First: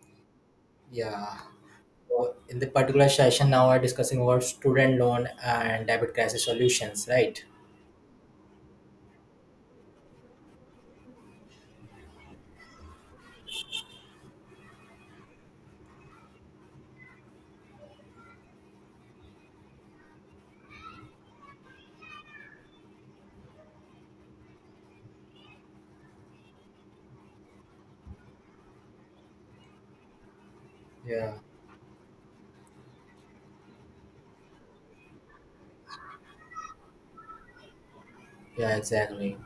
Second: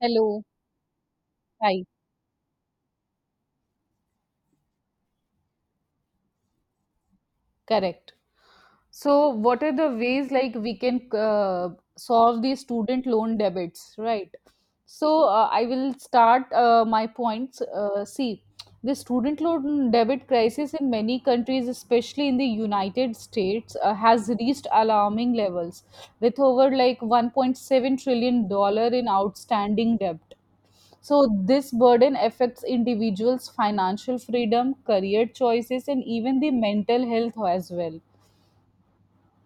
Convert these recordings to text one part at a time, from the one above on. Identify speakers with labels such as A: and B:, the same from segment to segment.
A: Hello.
B: Yeah.
A: Hi.
B: Well, in the particular session, now we're discussing about student loan and debit crisis solutions, right?
A: Correct. So, what are the ways like we can solve the student loan debits, right? So, I will start my points. See, the student loan debit crisis in many countries, especially in the United States, has reached alarming levels, with over like 1.7 trillion dollars in outstanding debt. So,
B: Yeah.
A: this burden affects individuals' financial freedom, career choices, and even the mental health as well.
B: Yeah, exactly.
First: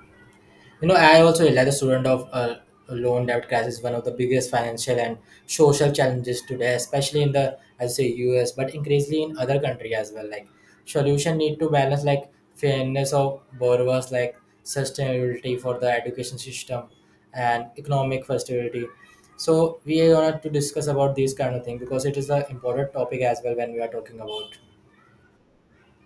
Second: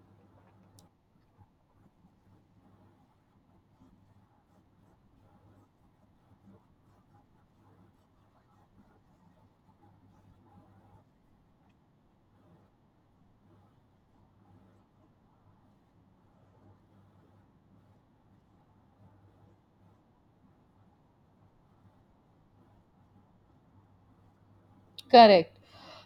B: You know, I also realized the student of loan debt crisis is one of the biggest financial and social challenges today, especially in the I say U.S. but increasingly in other country as well. Like solution need to balance like fairness of borrowers, like sustainability for the education system, and economic flexibility. So we are going to discuss about these kind of thing because it is an important topic as well when we are talking about.
A: Correct.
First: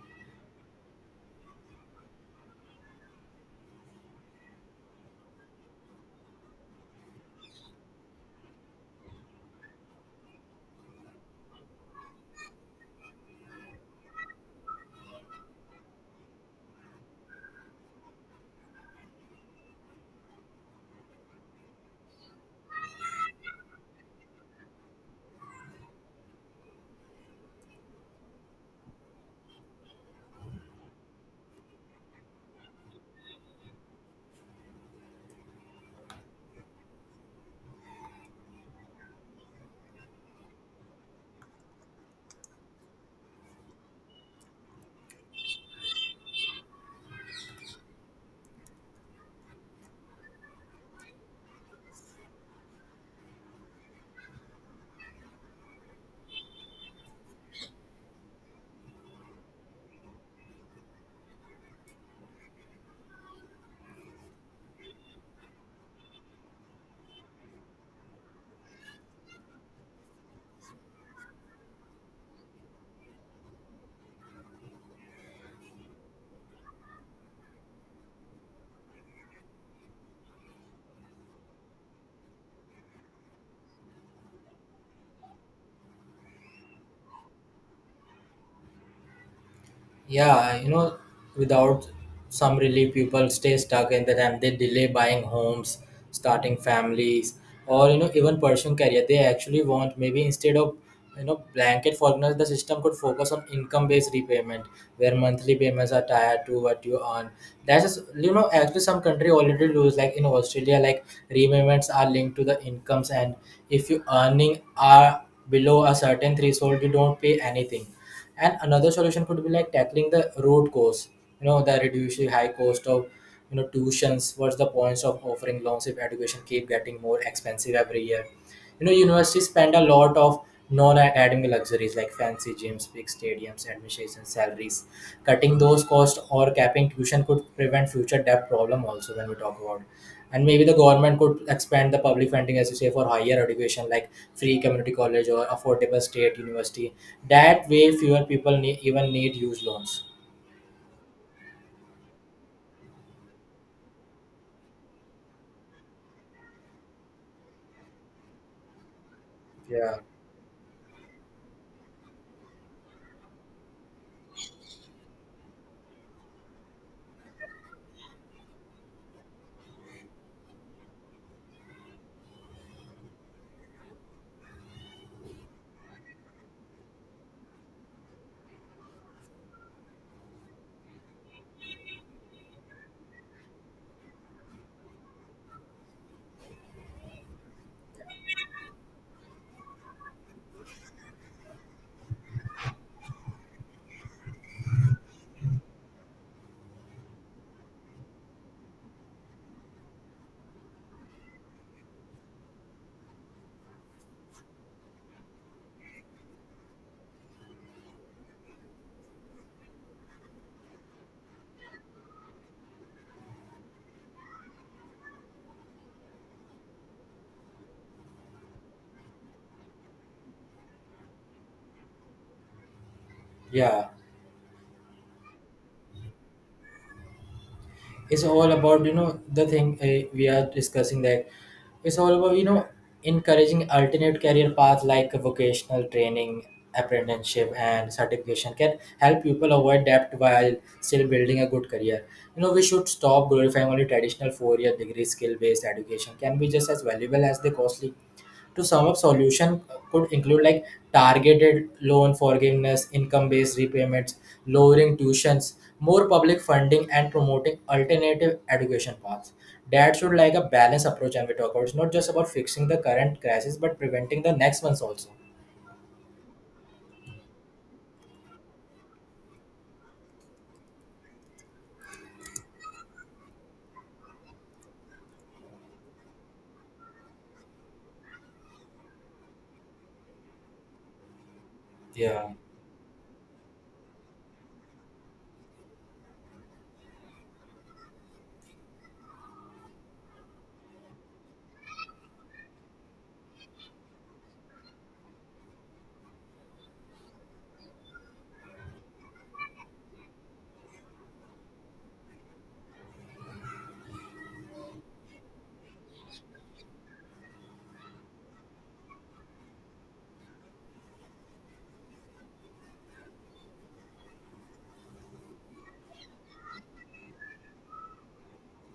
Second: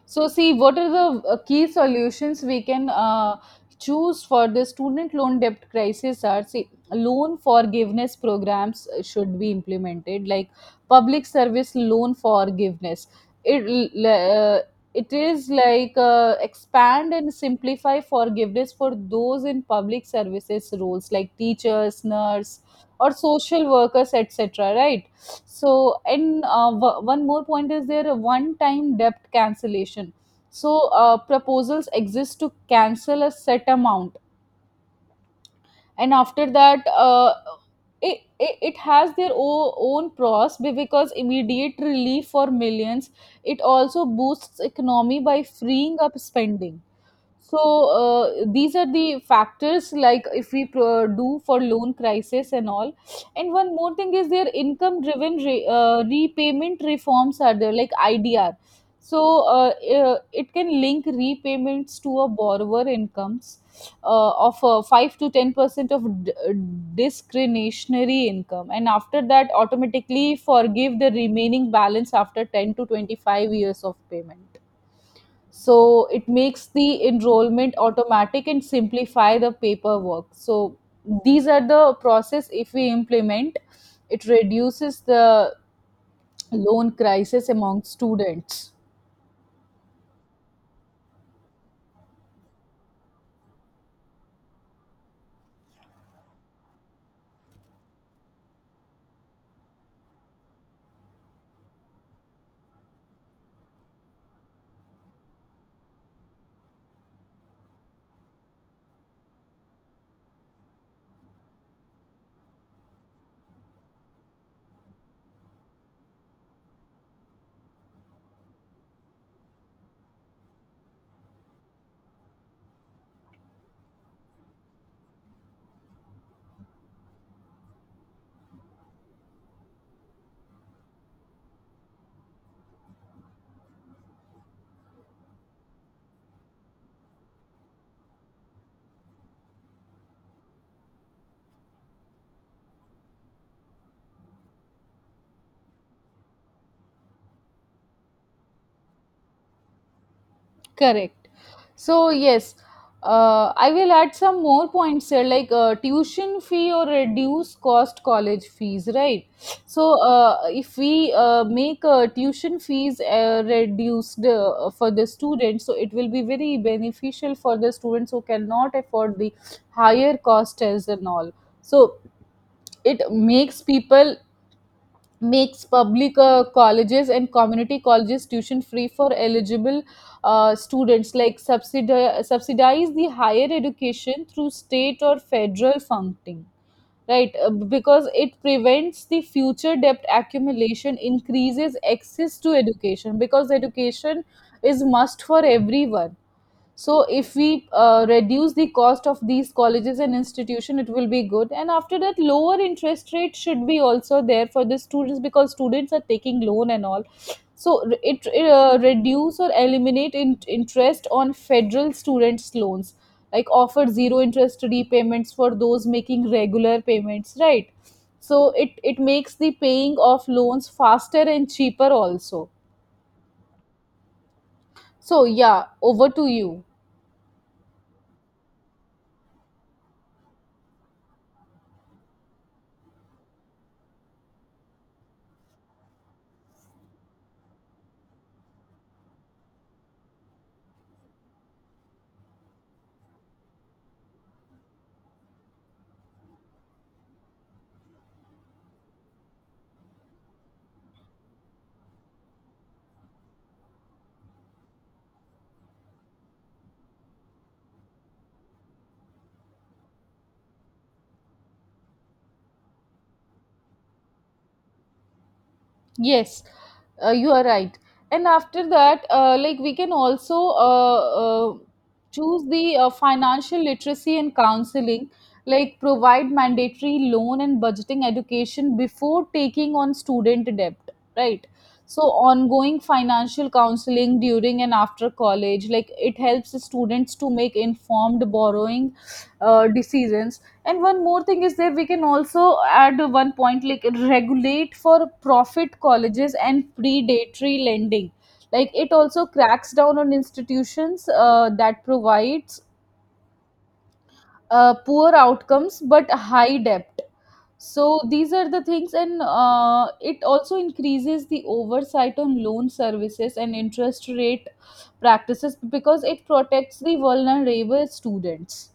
A: So, see, what are the key solutions we can choose for the student loan debt crisis? Are see, loan forgiveness programs should be implemented, like public service loan forgiveness. It l- uh, it is like expand and simplify forgiveness for those in public services roles, like teachers, nurse, or social workers, etc. Right so, and one more point is there one time debt cancellation. So, proposals exist to cancel a set amount, and after that, it has their own pros because immediate relief for millions. It also boosts economy by freeing up spending, so these are the factors like if we do for loan crisis and all. And one more thing is their income driven repayment reforms are there like idr. So it can link repayments to a borrower incomes of 5 to 10% of discretionary income, and after that automatically forgive the remaining balance after 10 to 25 years of payment. So it makes the enrollment automatic and simplify the paperwork, so these are the process. If we implement, it reduces the loan crisis among students.
B: Yeah, you know, without some relief, people stay stuck in the time. They delay buying homes, starting families, or even pursuing career. They actually want maybe instead of blanket forgiveness, the system could focus on income-based repayment, where monthly payments are tied to what you earn. That's just, actually some country already does, like in Australia, like repayments are linked to the incomes, and if you earning are below a certain threshold, you don't pay anything. And another solution could be like tackling the root cause, the reducing high cost of tuitions. What's the points of offering loans if education keep getting more expensive every year? Universities spend a lot of non-academic luxuries like fancy gyms, big stadiums, admissions salaries. Cutting those costs or capping tuition could prevent future debt problem also when we talk about. And maybe the government could expand the public funding, as you say, for higher education, like free community college or affordable state university. That way fewer people need, even need huge loans.
A: Correct. So yes, I will add some more points here, like tuition fee or reduce cost college fees, right?
B: Yeah.
A: So if we make tuition fees reduced for the students, so it will be very beneficial for the students who cannot afford the higher cost as and all. So it makes people, makes public colleges and community colleges tuition free for eligible students, like subsidize the higher education through state or federal funding, right? Because it prevents the future debt accumulation, increases access to education, because education is must for everyone. So if we reduce the cost of these colleges and institution, it will be good. And after that, lower interest rate should be also there for the students, because students are taking loan and all. So it reduce or eliminate interest on federal students loans, like offer zero interest repayments for those making regular payments, right? So it makes the paying of loans faster and cheaper also.
B: Yeah,
A: So yeah, over to you.
B: it's all about the thing, we are discussing that it's all about encouraging alternate career paths like vocational training, apprenticeship and certification can help people avoid debt while still building a good career. We should stop glorifying only traditional four-year degree. Skill-based education can be just as valuable as the costly. To sum up, solution could include like targeted loan forgiveness, income based repayments, lowering tuitions, more public funding and promoting alternative education paths. That should like a balanced approach, and we talk about it's not just about fixing the current crisis but preventing the next ones also.
A: Yes, you are right. And after that, like we can also choose the financial literacy and counseling, like provide mandatory loan and budgeting education before taking on student debt, right? So,
B: Yeah.
A: ongoing financial counseling during and after college, like it helps the students to make informed borrowing decisions. And one more thing is there, we can also add one point like regulate for profit colleges and predatory lending. Like it also cracks down on institutions that provides poor outcomes but high debt. So these are the things, and it also increases the oversight on loan services and interest rate practices, because it protects the vulnerable students.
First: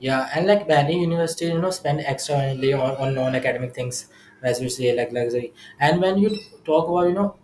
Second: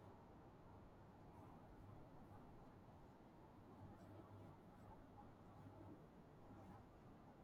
B: Yeah, and like many universities spend extra money on non-academic things, as we say, like luxury. And when you talk about,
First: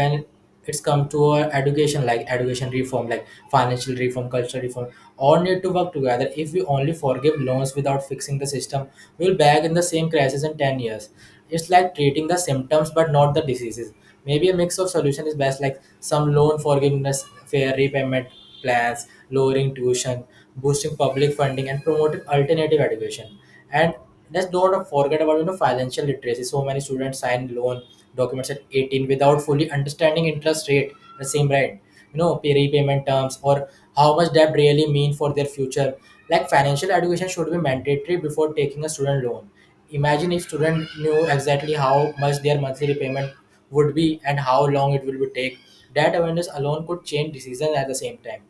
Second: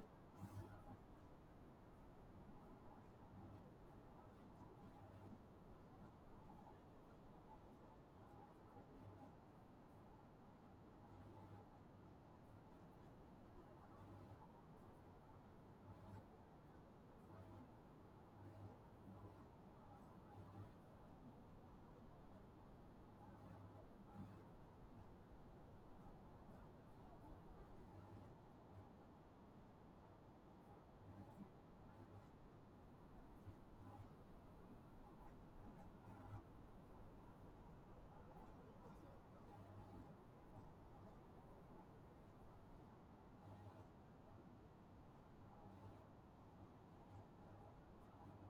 B: when it's come to our education, like education reform, like financial reform, cultural reform, all need to work together. If we only forgive loans without fixing the system, we'll back in the same crisis in 10 years. It's like treating the symptoms but not the diseases. Maybe a mix of solution is best, like some loan forgiveness, fair repayment plans, lowering tuition, boosting public funding and promoting alternative education. And let's don't forget about financial literacy. So many students sign loan documents at 18 without fully understanding interest rate, the same right, pay repayment terms or how much debt really mean for their future. Like financial education should be mandatory before taking a student loan. Imagine if student knew exactly how much their monthly repayment would be and how long it will be take. That awareness alone could change decisions at the same time.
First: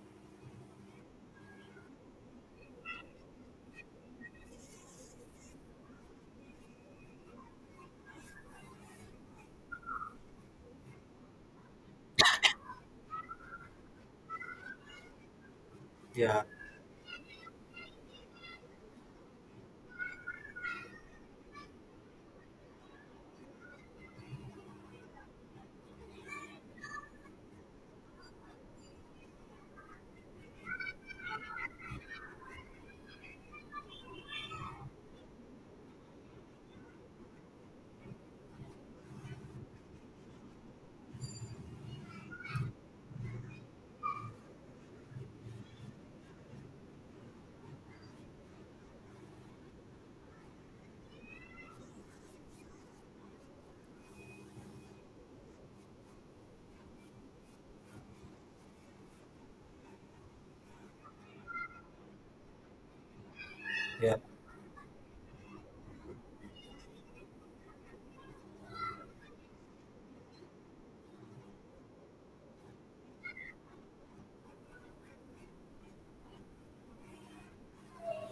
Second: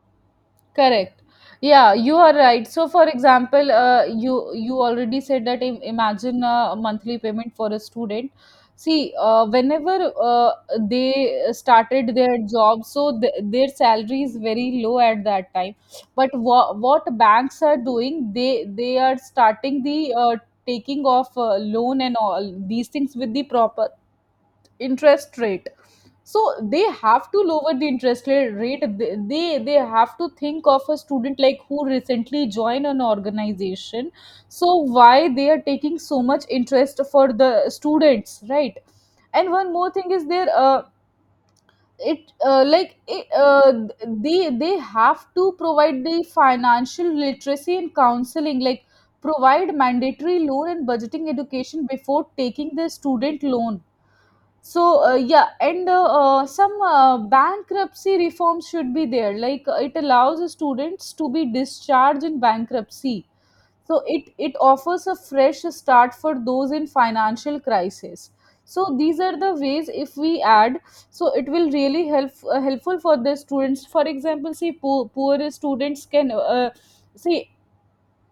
A: Correct. Yeah, you are right. So, for example, you already said that imagine a monthly payment for a student. See, whenever they started their job, so their salary is very low at that time. But
B: Yeah,
A: wha what banks are doing, they are starting the uh, taking of loan and all these things with the proper interest rate. So they have to lower the interest rate. They have to think of a student like who recently joined an organization. So why they are taking so much interest for the students, right? And one more thing is there, it like it, they have to provide the financial literacy and counseling, like provide mandatory loan and budgeting education before taking the student loan. So yeah. And some bankruptcy reforms should be there, like it allows students to be discharged in bankruptcy, so
B: yeah,
A: it offers a fresh start for those in financial crisis. So these are the ways if we add, so it will really help, helpful for the students. For example, see, poor students can, see,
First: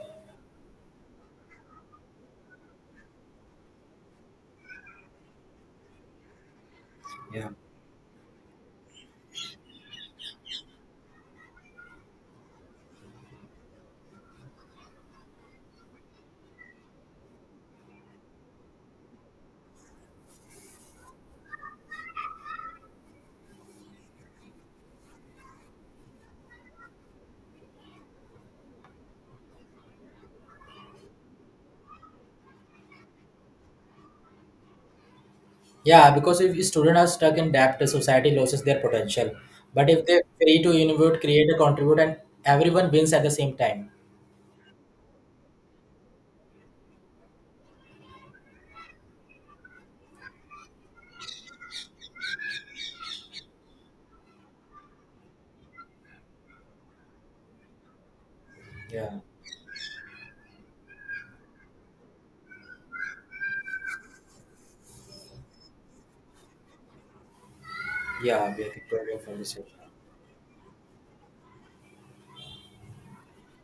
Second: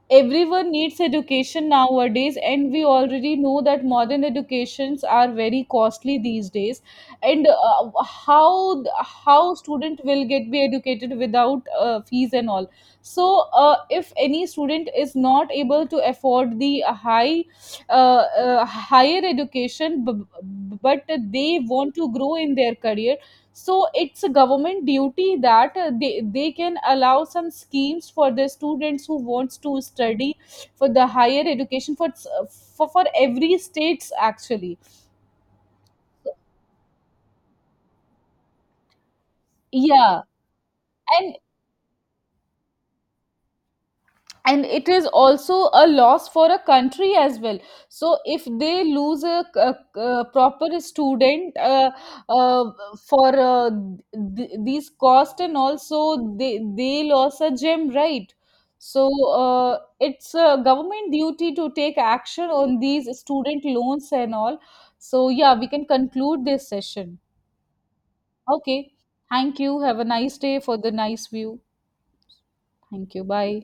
A: everyone needs education nowadays, and we already know that modern educations are very costly these days. And
B: yeah.
A: how student will get be educated without fees and all. So if any student is not able to afford the high, higher education, but they want to grow in their career, so it's a government duty that they can allow some schemes for the students who wants to study for the higher education for for every states actually.
B: Yeah, because if students are stuck in debt, the society loses their potential. But if they're
A: Yeah,
B: free to innovate,
A: and
B: create, contribute, and everyone wins at the same time.
A: and it is also a loss for a country as well. So if they lose a proper student, uh, for these cost, and also they lost a gem, right? So
B: Yeah,
A: it's a government duty to take action on these student loans and all. So yeah, we can conclude this session.
B: yeah, we are
A: Okay,
B: thankful for this
A: thank you,
B: session.
A: have a nice day for the nice view. Thank you, bye.